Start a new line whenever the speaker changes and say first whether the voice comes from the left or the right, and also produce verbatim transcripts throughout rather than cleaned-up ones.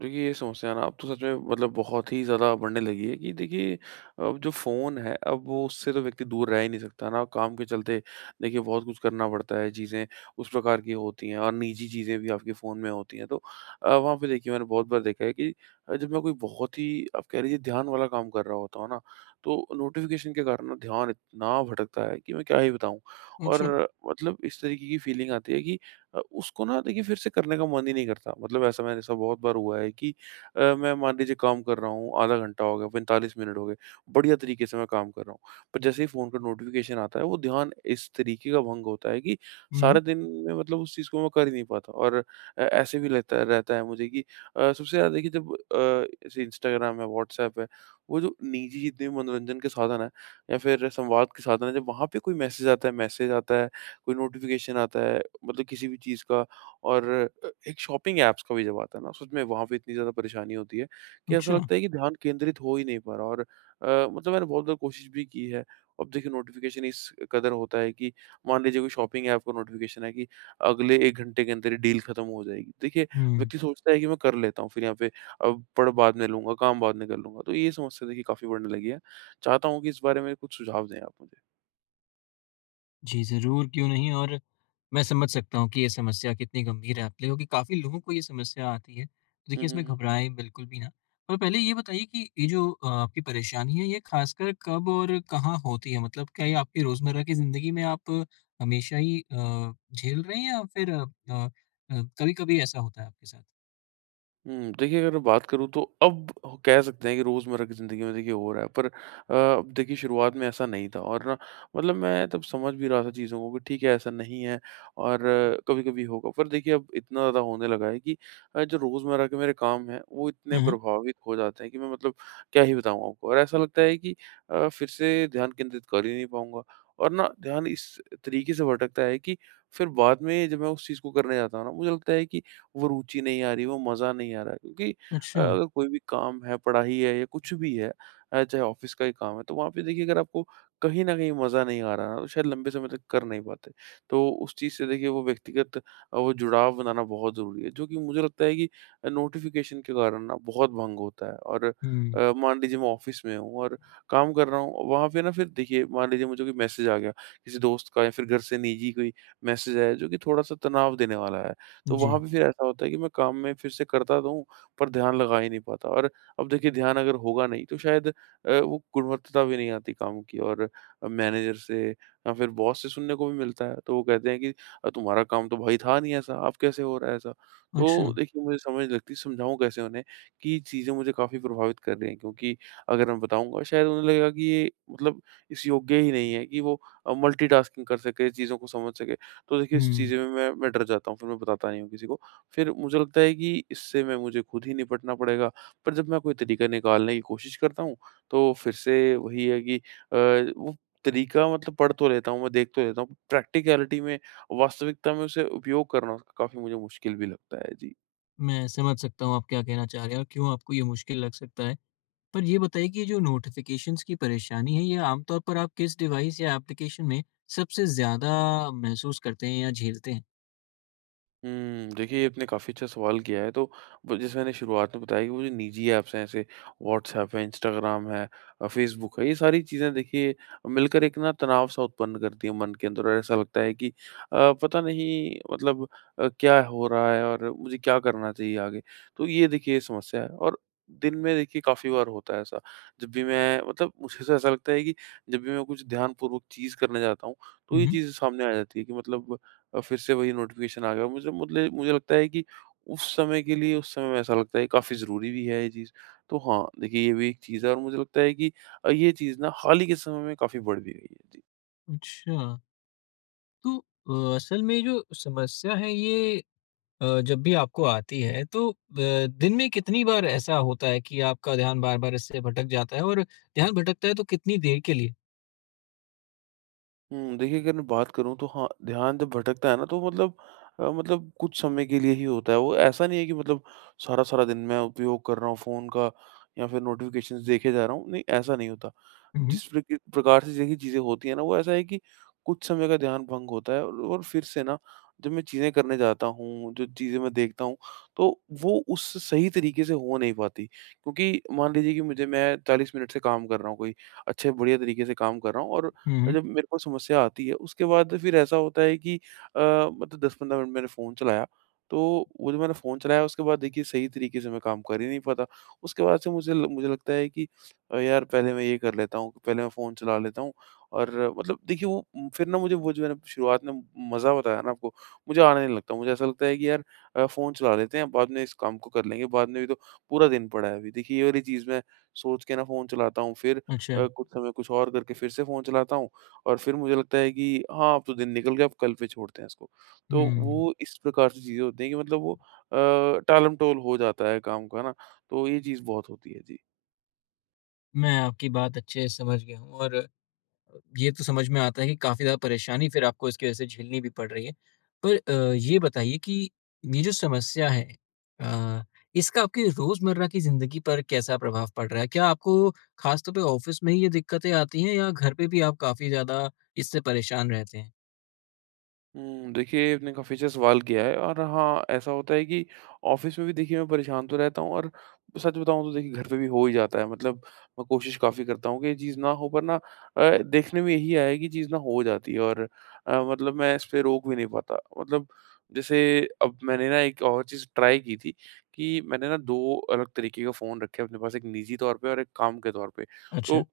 right: देखिए, ये समस्या ना अब तो सच में मतलब बहुत ही ज़्यादा बढ़ने लगी है कि देखिए, अब जो फ़ोन है, अब वो उससे तो व्यक्ति दूर रह ही नहीं सकता ना, काम के चलते देखिए बहुत कुछ करना पड़ता है, चीज़ें उस प्रकार की होती हैं और निजी चीज़ें भी आपके फ़ोन में होती हैं। तो अ, वहाँ पे देखिए मैंने बहुत बार देखा है कि अ, जब मैं कोई बहुत ही आप कह लीजिए ध्यान वाला काम कर रहा होता हूँ ना, तो नोटिफ़िकेशन के कारण ना ध्यान इतना भटकता है कि मैं क्या ही बताऊँ।
left: अच्छा।
right: और मतलब इस तरीके की फ़ीलिंग आती है कि अ, उसको ना देखिए फिर से करने का मन ही नहीं करता। मतलब ऐसा मेरे साथ बहुत बार हुआ है कि अ, मैं मान लीजिए काम कर रहा हूँ, आधा घंटा हो गया, पैंतालीस मिनट हो गए, बढ़िया तरीके से मैं काम कर रहा हूँ। पर जैसे ही फ़ोन का नोटिफ़िकेशन आता है, वो ध्यान इस तरीके का भंग होता है कि
left: हुँ,
right: सारे दिन में मतलब उस चीज़ को मैं कर ही नहीं पाता और अ, ऐसे भी लगता रहता है मुझे कि अ, सबसे ज़्यादा देखिए जब अ, जैसे इंस्टाग्राम है, व्हाट्सऐप है, वो जो निजी जितने भी मनोरंजन के साधन हैं या फिर संवाद के साधन हैं, जब वहाँ पे कोई मैसेज आता है मैसेज आता है, कोई नोटिफ़िकेशन आता है, मतलब किसी भी चीज़ का और अ, एक शॉपिंग ऐप्स का भी जब आता है ना, सच में वहाँ पे इतनी ज़्यादा परेशानी होती है कि ऐसा
left: अच्छा।
right: लगता है कि ध्यान केंद्रित हो ही नहीं पा रहा और अ, मतलब मैंने बहुत बार कोशिश भी की है। अब देखिए नोटिफ़िकेशन इस कदर होता है कि मान लीजिए कोई शॉपिंग ऐप का नोटिफ़िकेशन है कि अगले एक घंटे के अंदर ही डील खत्म हो जाएगी। देखिए,
left: हुँ।
right: व्यक्ति सोचता है कि मैं कर लेता हूँ, फिर यहाँ पे अब पढ़ बाद में लूँगा, काम बाद में कर लूँगा। तो ये समस्या देखिए काफ़ी बढ़ने लगी है। चाहता हूँ कि इस बारे में कुछ सुझाव दें आप मुझे।
left: जी, ज़रूर, क्यों नहीं, और मैं समझ सकता हूँ कि ये समस्या कितनी गंभीर है आपके लिए, क्योंकि काफ़ी लोगों को ये समस्या आती है। तो
right: हुँ,
left: देखिए,
right: हुँ,
left: इसमें
right: हुँ।
left: घबराएँ बिल्कुल भी ना। पर पहले ये बताइए कि ये जो अ, आपकी परेशानी है, ये ख़ासकर कब और कहाँ होती है? मतलब क्या ये आपकी रोज़मर्रा की ज़िंदगी में आप हमेशा ही अ, झेल रहे हैं, या फिर अ अ, कभी-कभी ऐसा होता है आपके साथ?
right: हुँ, देखिए अगर मैं बात करूँ तो अब ह कह सकते हैं कि रोज़मर्रा की ज़िंदगी में देखिए हो रहा है पर अ, अब देखिए शुरुआत में ऐसा नहीं था और ना मतलब मैं तब समझ भी रहा था चीज़ों को कि ठीक है ऐसा नहीं है और कभी-कभी होगा। पर देखिए अब इतना ज़्यादा होने लगा है कि अ, जो रोज़मर्रा के मेरे काम हैं वो इतने
left: हुँ, हुँ।
right: प्रभावित हो जाते हैं कि मैं मतलब क्या ही बताऊँ आपको और ऐसा लगता है कि अ, फिर से ध्यान केंद्रित कर ही नहीं पाऊँगा। और ना ध्यान इस तरीके से भटकता है कि फिर बाद में जब मैं उस चीज़ को करने जाता हूँ ना मुझे लगता है कि वो रुचि नहीं आ रही, वो मज़ा नहीं आ रहा है। क्योंकि अ,
left: अच्छा।
right: अगर कोई भी काम है, पढ़ाई है या कुछ भी है अ, चाहे ऑफ़िस का ही काम है, तो वहाँ पे देखिए अगर आपको कहीं न कहीं मज़ा नहीं आ रहा है, तो शायद लंबे समय तक कर नहीं पाते। तो उस चीज़ से देखिए वो व्यक्तिगत अ, वो जुड़ाव बनाना बहुत ज़रूरी है, जो कि मुझे लगता है कि अ, नोटिफ़िकेशन के कारण ना बहुत भंग होता है और
left: हुँ।
right: अ, मान लीजिए मैं ऑफ़िस में हूँ और काम कर रहा हूँ, वहाँ पे ना फिर देखिए मान लीजिए मुझे कोई मैसेज आ गया, किसी दोस्त का या फिर घर से निजी कोई मैसेज आया, जो कि थोड़ा-सा तनाव देने वाला है। तो वहाँ
left: जी।
right: पे फिर ऐसा होता है कि मैं काम में फिर से करता तो हूँ, पर ध्यान लगा ही नहीं पाता और अब देखिए ध्यान अगर होगा नहीं तो शायद अ, वो गुणवत्ता भी नहीं आती काम की और मैनेजर से या फिर बॉस से सुनने को भी मिलता है। तो वो कहते हैं कि "अ, तुम्हारा काम तो भाई था नहीं ऐसा, अब कैसे हो रहा है ऐसा?"
left: अच्छा।
right: तो देखिए मुझे समझ नहीं लगती, समझाऊँ कैसे उन्हें कि चीज़ें मुझे काफ़ी प्रभावित कर रही हैं क्योंकि अगर मैं बताऊँगा शायद उन्हें लगेगा कि ये मतलब इस योग्य ही नहीं है कि वो अ, मल्टीटास्किंग कर सके, चीज़ों को समझ सके। तो देखिए इस
left: हुँ।
right: चीज़ में मैं मैं डर जाता हूँ, फिर मैं बताता नहीं हूँ किसी को। फिर मुझे लगता है कि इससे मैं मुझे खुद ही निपटना पड़ेगा, पर जब मैं कोई तरीका निकालने की कोशिश करता हूँ, तो फिर से वही है कि अ, वो तरीका मतलब पढ़ तो लेता हूँ, मैं देख तो लेता हूँ, प्रैक्टिकैलिटी में, वास्तविकता में उसे उपयोग करना काफ़ी मुझे मुश्किल भी लगता है। जी।
left: मैं समझ सकता हूँ आप क्या कहना चाह रहे हैं, और क्यों आपको ये मुश्किल लग सकता है। पर ये बताइए कि ये जो नोटिफ़िकेशंस की परेशानी है, ये आमतौर पर आप किस डिवाइस या एप्लीकेशन में सबसे ज़्यादा महसूस करते हैं या झेलते हैं?
right: हुँ, देखिए ये आपने काफ़ी अच्छा सवाल किया है, तो ब जैसे मैंने शुरुआत में बताया कि वो जो निजी ऐप्स हैं ऐसे व्हाट्सऐप है, इंस्टाग्राम है अ, फेसबुक है, ये सारी चीज़ें देखिए मिलकर एक ना तनाव-सा उत्पन्न करती हैं मन के अंदर और ऐसा लगता है कि अ, पता नहीं मतलब अ, क्या हो रहा है और मुझे क्या करना चाहिए आगे? तो ये देखिए समस्या है और दिन में देखिए काफ़ी बार होता है ऐसा, जब भी मैं मतलब मुझे तो ऐसा लगता है कि जब भी मैं कुछ ध्यानपूर्वक चीज़ करने जाता हूँ, तो
left: हुँ,
right: ये
left: हुँ।
right: चीज़ सामने आ जाती है कि मतलब और फिर से वही नोटिफिकेशन आ गया। मुझे मुतले मुझे लगता है कि उस समय के लिए उस समय में ऐसा लगता है काफ़ी ज़रूरी भी है ये चीज़। तो हाँ, देखिए ये भी एक चीज़ है और मुझे लगता है कि अ, ये चीज़ ना हाल ही के समय में काफ़ी बढ़ भी गई है। जी।
left: अच्छा, तो अ, असल में ये जो समस्या है, ये अ, जब भी आपको आती है, तो अ, दिन में कितनी बार ऐसा होता है कि आपका ध्यान बार-बार इससे भटक जाता है, और ध्यान भटकता है तो कितनी देर के लिए?
right: हुँ, देखिए अगर मैं बात करूँ तो हाँ, ध्यान जब भटकता है ना तो मतलब अ, मतलब कुछ समय के लिए ही होता है वो। ऐसा नहीं है कि मतलब सारा-सारा दिन मैं उपयोग कर रहा हूँ फ़ोन का या फिर नोटिफिकेशंस देखे जा रहा हूँ। नहीं, ऐसा नहीं होता।
left: हुँ, हुँ।
right: जिस प्रक प्रकार से देखिए चीज़ें होती हैं ना, वो ऐसा है कि कुछ समय का ध्यान भंग होता है और और फिर से ना जब मैं चीज़ें करने जाता हूँ, जो चीज़ें मैं देखता हूँ, तो वो उस सही तरीके से हो नहीं पाती। क्योंकि मान लीजिए कि मुझे मैं चालीस मिनट से काम कर रहा हूँ कोई, अच्छे बढ़िया तरीके से काम कर रहा हूँ और
left: हुँ, हुँ।
right: जब मेरे को समस्या आती है, उसके बाद फिर ऐसा होता है कि अ, मतलब दस पंद्रह मिनट मैंने फ़ोन चलाया, तो वो जो मैंने फ़ोन चलाया उसके बाद देखिए सही तरीके से मैं काम कर ही नहीं पाता। उसके बाद से मुझे ल मुझे लगता है कि अ, यार पहले मैं ये कर लेता हूँ, पहले मैं फ़ोन चला लेता हूँ और मतलब देखिए वो उम, फिर ना मुझे वो जो मैंने शुरुआत में मज़ा बताया ना आपको, मुझे आने नहीं लगता। मुझे ऐसा लगता है कि यार अ, फ़ोन चला लेते हैं, बाद में इस काम को कर लेंगे, बाद में भी तो पूरा दिन पड़ा है अभी। देखिए ये वाली चीज़ मैं सोच के ना फ़ोन चलाता हूँ, फिर
left: अच्छा।
right: अ, कुछ समय कुछ और करके फिर से फ़ोन चलाता हूँ और फिर मुझे लगता है कि हाँ, अब तो दिन निकल गया, अब कल पे छोड़ते हैं इसको। तो
left: हुँ,
right: वो इस प्रकार से चीज़ें होती हैं कि मतलब वो अ, टालम-टोल हो जाता है काम का ना, तो ये चीज़ बहुत होती है। जी।
left: मैं आपकी बात अच्छे से समझ गया हूँ, और ये तो समझ में आता है कि काफ़ी ज़्यादा परेशानी फिर आपको इसकी वजह से झेलनी भी पड़ रही है। पर अ, ये बताइए कि ये जो समस्या है, अ, इसका आपकी रोज़मर्रा की ज़िंदगी पर कैसा प्रभाव पड़ रहा है? क्या आपको ख़ास तौर पे ऑफ़िस में ही ये दिक्कतें आती हैं, या घर पे भी आप काफ़ी ज़्यादा इससे परेशान रहते हैं?
right: हुँ, देखिए आपने काफ़ी अच्छा सवाल किया है और हाँ, ऐसा होता है कि ऑफ़िस में भी देखिए मैं परेशान तो रहता हूँ और सच बताऊँ तो देखिए घर पे भी हो ही जाता है मतलब मैं कोशिश काफ़ी करता हूँ कि ये चीज़ ना हो पर ना अ, देखने में यही आया है कि चीज़ ना हो जाती है और अ, मतलब मैं इस पे रोक भी नहीं पाता। मतलब जैसे अब मैंने ना एक और चीज़ ट्राई की थी कि मैंने ना दो अलग तरीके का फ़ोन रखे अपने पास, एक निजी तौर पे और एक काम के तौर पे।
left: अच्छा,
right: तो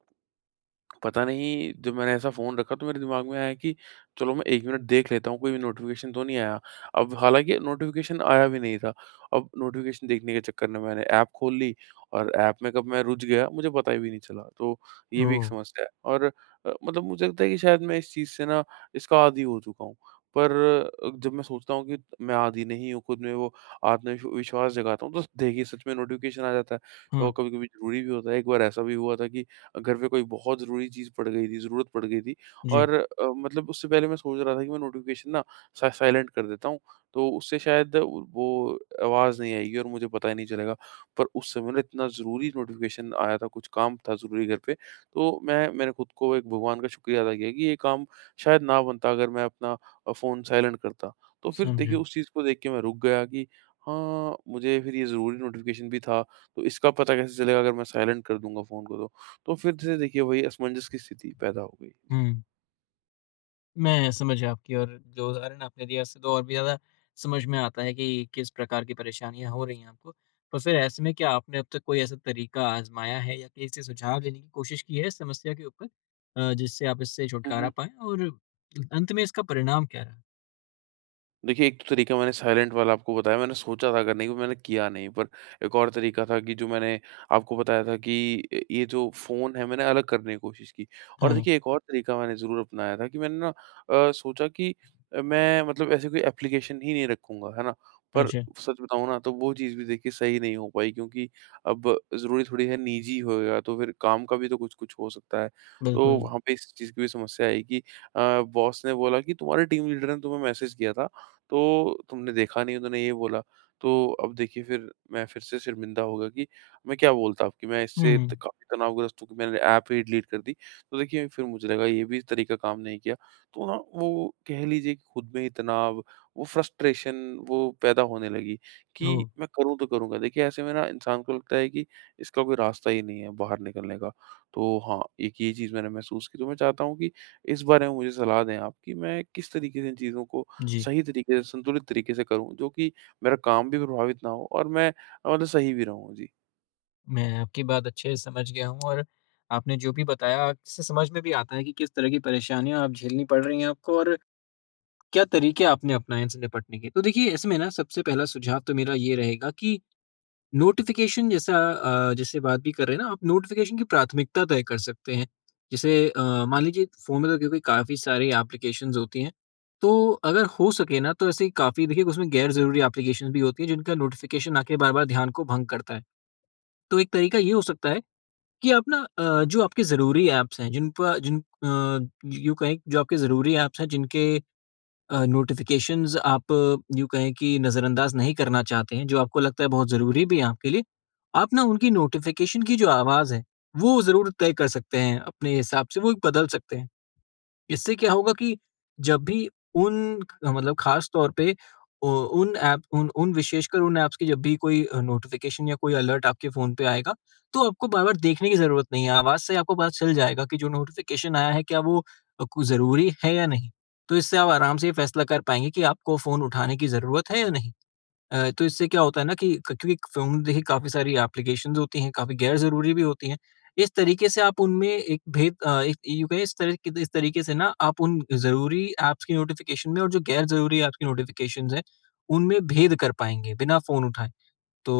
right: पता नहीं जब मैंने ऐसा फ़ोन रखा तो मेरे दिमाग में आया कि चलो मैं एक मिनट देख लेता हूँ कोई नोटिफ़िकेशन तो नहीं आया। अब हालाँकि नोटिफ़िकेशन आया भी नहीं था। अब नोटिफ़िकेशन देखने के चक्कर में मैंने ऐप खोल ली और ऐप में कब मैं रुझ गया मुझे पता ही भी नहीं चला। तो ये भी एक
left: ओह!
right: समस्या है और अ, मतलब मुझे लगता है कि शायद मैं इस चीज़ से ना इसका आदी हो चुका हूँ। पर अ, जब मैं सोचता हूँ कि मैं आदी नहीं हूँ, खुद में वो आत्मविश विश्वास जगाता हूँ तो देखिए सच में नोटिफ़िकेशन आ जाता है
left: हाँ,
right: और कभी-कभी ज़रूरी भी होता है। एक बार ऐसा भी हुआ था कि घर पे कोई बहुत ज़रूरी चीज़ पड़ गई थी, ज़रूरत पड़ गई थी
left: जी,
right: और अ, मतलब उससे पहले मैं सोच रहा था कि मैं नोटिफ़िकेशन ना सा साइलेंट कर देता हूँ, तो उससे शायद वो आवाज़ नहीं आएगी और मुझे पता ही नहीं चलेगा। पर उस समय ना इतना ज़रूरी नोटिफ़िकेशन आया था, कुछ काम था ज़रूरी घर पे, तो मैं मैंने खुद को एक भगवान का शुक्रिया अदा किया कि ये काम शायद ना बनता अगर मैं अपना अ, फ़ोन साइलेंट करता। तो फिर देखिए
left: समझा।
right: उस चीज़ को देख के मैं रुक गया कि हाँ, मुझे फिर ये ज़रूरी नोटिफ़िकेशन भी था, तो इसका पता कैसे चलेगा अगर मैं साइलेंट कर दूँगा फ़ोन को तो। तो फिर से देखिए वही असमंजस की स्थिति पैदा हो गई। जी।
left: हुँ। मैं समझ गया आपकी, और जो उदाहरण आपने दिया, उससे तो और भी ज़्यादा समझ में आता है कि किस प्रकार की परेशानियाँ हो रही हैं आपको। तो फिर ऐसे में क्या आपने अब तक कोई ऐसा तरीका आज़माया है या किसी से सुझाव लेने की कोशिश की है इस समस्या के ऊपर, अ, जिससे आप इससे
right: हुँ,
left: छुटकारा
right: हुँ,
left: पाएँ, और अंत में इसका परिणाम क्या रहा?
right: देखिए, एक तो तरीका मैंने साइलेंट वाला आपको बताया, मैंने सोचा था करने को, मैंने किया नहीं। पर एक और तरीका था कि जो मैंने आपको बताया था कि अ, ये जो फ़ोन है, मैंने अलग करने की कोशिश की। और
left: हाँ,
right: देखिए, एक और तरीका मैंने ज़रूर अपनाया था कि मैंने ना अ, सोचा कि अ, मैं मतलब ऐसे कोई एप्लीकेशन ही नहीं रखूँगा, है ना? पर
left: अच्छा,
right: सच बताऊँ ना, तो वो चीज़ भी देखिए सही नहीं हो पाई क्योंकि अब ज़रूरी थोड़ी है निजी होएगा, तो फिर काम का भी तो कुछ-कुछ हो सकता है। तो
left: बिल्कुल।
right: वहाँ पे इस चीज़ की भी समस्या आई कि अ, बॉस ने बोला कि तुम्हारे टीम लीडर ने तुम्हें मैसेज किया था तो तुमने देखा नहीं उन्होंने ये बोला। तो अब देखिए फिर मैं फिर से शर्मिंदा हो गया कि मैं क्या बोलता अब कि मैं इससे त
left: हुँ,
right: काफ़ी तनावग्रस्त हूँ कि मैंने ऐप ही डिलीट कर दी। तो देखिए फिर मुझे लगा ये भी तरीका काम नहीं किया। तो ना वो कह लीजिए कि खुद में ही तनाव, वो फ्रस्ट्रेशन वो पैदा होने लगी कि
left: ओह!
right: मैं करूँ तो करूँ क्या? देखिए ऐसे में ना इंसान को लगता है कि इसका कोई रास्ता ही नहीं है बाहर निकलने का। तो हाँ, एक ये चीज़ मैंने महसूस की। तो मैं चाहता हूँ कि इस बारे में मुझे सलाह दें आप कि मैं किस तरीके से इन चीज़ों को
left: जी,
right: सही तरीके से, संतुलित तरीके से करूँ, जो कि मेरा काम भी प्रभावित ना हो और मैं अ, मतलब सही भी रहूँ। जी।
left: मैं आपकी बात अच्छे से समझ गया हूँ, और आपने जो भी बताया, इससे समझ में भी आता है कि किस तरह की परेशानियाँ अब झेलनी पड़ रही हैं आपको, और क्या तरीके आपने अपनाए इनसे निपटने के। तो देखिए, इसमें ना सबसे पहला सुझाव तो मेरा ये रहेगा कि नोटिफ़िकेशन जैसा, अ, जैसे बात भी कर रहे हैं ना, आप नोटिफ़िकेशन की प्राथमिकता तय कर सकते हैं। जैसे अ, मान लीजिए, फ़ोन में तो क्योंकि काफ़ी सारी एप्लीकेशंस होती हैं, तो अगर हो सके ना, तो ऐसे काफ़ी देखिए उसमें गैर ज़रूरी एप्लीकेशंस भी होती हैं, जिनका नोटिफ़िकेशन आके बार-बार ध्यान को भंग करता है। तो एक तरीका ये हो सकता है कि आप ना अ, जो आपके ज़रूरी ऐप्स हैं, जिन पर जिन अ, यूँ कहें, जो आपके ज़रूरी ऐप्स हैं, जिनके अ, नोटिफ़िकेशंस आप यूँ कहें कि नज़रअंदाज नहीं करना चाहते हैं, जो आपको लगता है बहुत ज़रूरी भी है आपके लिए, आप ना उनकी नोटिफ़िकेशन की जो आवाज़ है, वो ज़रूर तय कर सकते हैं अपने हिसाब से, वो बदल सकते हैं। इससे क्या होगा कि जब भी उन मतलब, खास तौर पे उ उन ऐप उन उन विशेषकर उन ऐप्स की, जब भी कोई अ, नोटिफ़िकेशन या कोई अलर्ट आपके फ़ोन पे आएगा, तो आपको बार-बार देखने की ज़रूरत नहीं है। आवाज़ से आपको पता चल जाएगा कि जो नोटिफ़िकेशन आया है, क्या वो अ, कु ज़रूरी है या नहीं। तो इससे आप आराम से ये फैसला कर पाएँगे कि आपको फ़ोन उठाने की ज़रूरत है या नहीं। अ, तो इससे क्या होता है ना कि क क्योंकि फ़ोन में देखिए काफ़ी सारी एप्लीकेशंस होती हैं, काफ़ी गैर ज़रूरी भी होती हैं। इस तरीके से आप उनमें एक भेद, अ, एक यूँ कहें, इस तरह इस तरीके से ना आप उन ज़रूरी ऐप्स की नोटिफ़िकेशन में, और जो गैर ज़रूरी ऐप्स की नोटिफ़िकेशंस हैं, उनमें भेद कर पाएँगे बिना फ़ोन उठाए। तो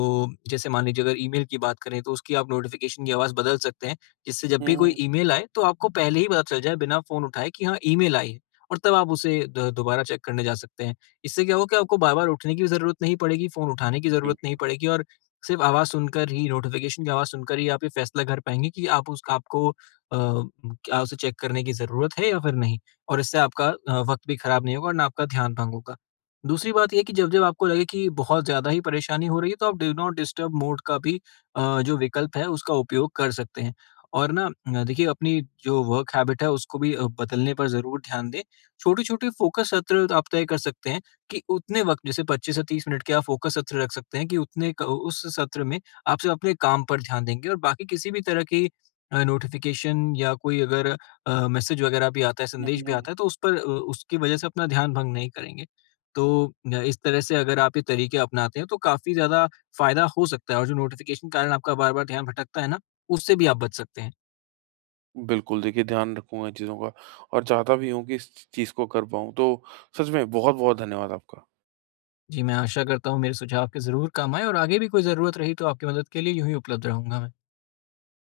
left: जैसे मान लीजिए, अगर ईमेल की बात करें, तो उसकी आप नोटिफिकेशन की आवाज़ बदल सकते हैं, जिससे जब
right: हुँ,
left: भी कोई
right: हुँ।
left: ईमेल आए, तो आपको पहले ही पता चल जाए बिना फ़ोन उठाए कि हाँ, ईमेल आई है, और तब आप उसे द दोबारा चेक करने जा सकते हैं। इससे क्या होगा कि आपको बार-बार उठने की भी ज़रूरत नहीं पड़ेगी, फ़ोन उठाने की
right: बिल
left: ज़रूरत नहीं पड़ेगी, और सिर्फ़ आवाज़ सुनकर ही नोटिफिकेशन की आवाज़ सुनकर ही आप ये फ़ैसला कर पाएँगे कि आप उस आपको अ, क्या उसे चेक करने की ज़रूरत है या फिर नहीं, और इससे आपका अ, वक़्त भी खराब नहीं होगा, और ना आपका ध्यान भंग होगा। दूसरी बात ये है कि जब-जब आपको लगे कि बहुत ज़्यादा ही परेशानी हो रही है, तो आप डू नॉट डिस्टर्ब मोड का भी, अ, जो विकल्प है, उसका उपयोग कर सकते हैं। और ना अ, देखिए, अपनी जो वर्क हैबिट है, उसको भी अ, बदलने पर ज़रूर ध्यान दें। छोटे-छोटे फोकस सत्र आप तय कर सकते हैं, कि उतने वक़्त, जैसे पच्चीस से तीस मिनट के आप फोकस सत्र रख सकते हैं, कि उतने क उस सत्र में आप सिर्फ़ अपने काम पर ध्यान देंगे, और बाकी किसी भी तरह की अ, नोटिफ़िकेशन, या कोई अगर अ, मैसेज वगैरह भी आता है,
right: हुँ,
left: संदेश
right: हुँ,
left: भी
right: हुँ।
left: आता है, तो उस पर अ, उसकी वजह से अपना ध्यान भंग नहीं करेंगे। तो अ, इस तरह से अगर आप ये तरीके अपनाते हैं, तो काफ़ी ज़्यादा फ़ायदा हो सकता है, और जो नोटिफ़िकेशन के कारण आपका बार-बार ध्यान भटकता है ना, उससे भी आप बच सकते हैं।
right: बिल्कुल, देखिए ध्यान रखूँगा इन चीज़ों का और चाहता भी हूँ कि इस चीज़ को कर पाऊँ। तो सच में बहुत-बहुत धन्यवाद आपका।
left: जी, मैं आशा करता हूँ मेरे सुझाव आपके ज़रूर काम आएँ, और आगे भी कोई ज़रूरत रही, तो आपकी मदद के लिए यूँ ही उपलब्ध रहूँगा मैं।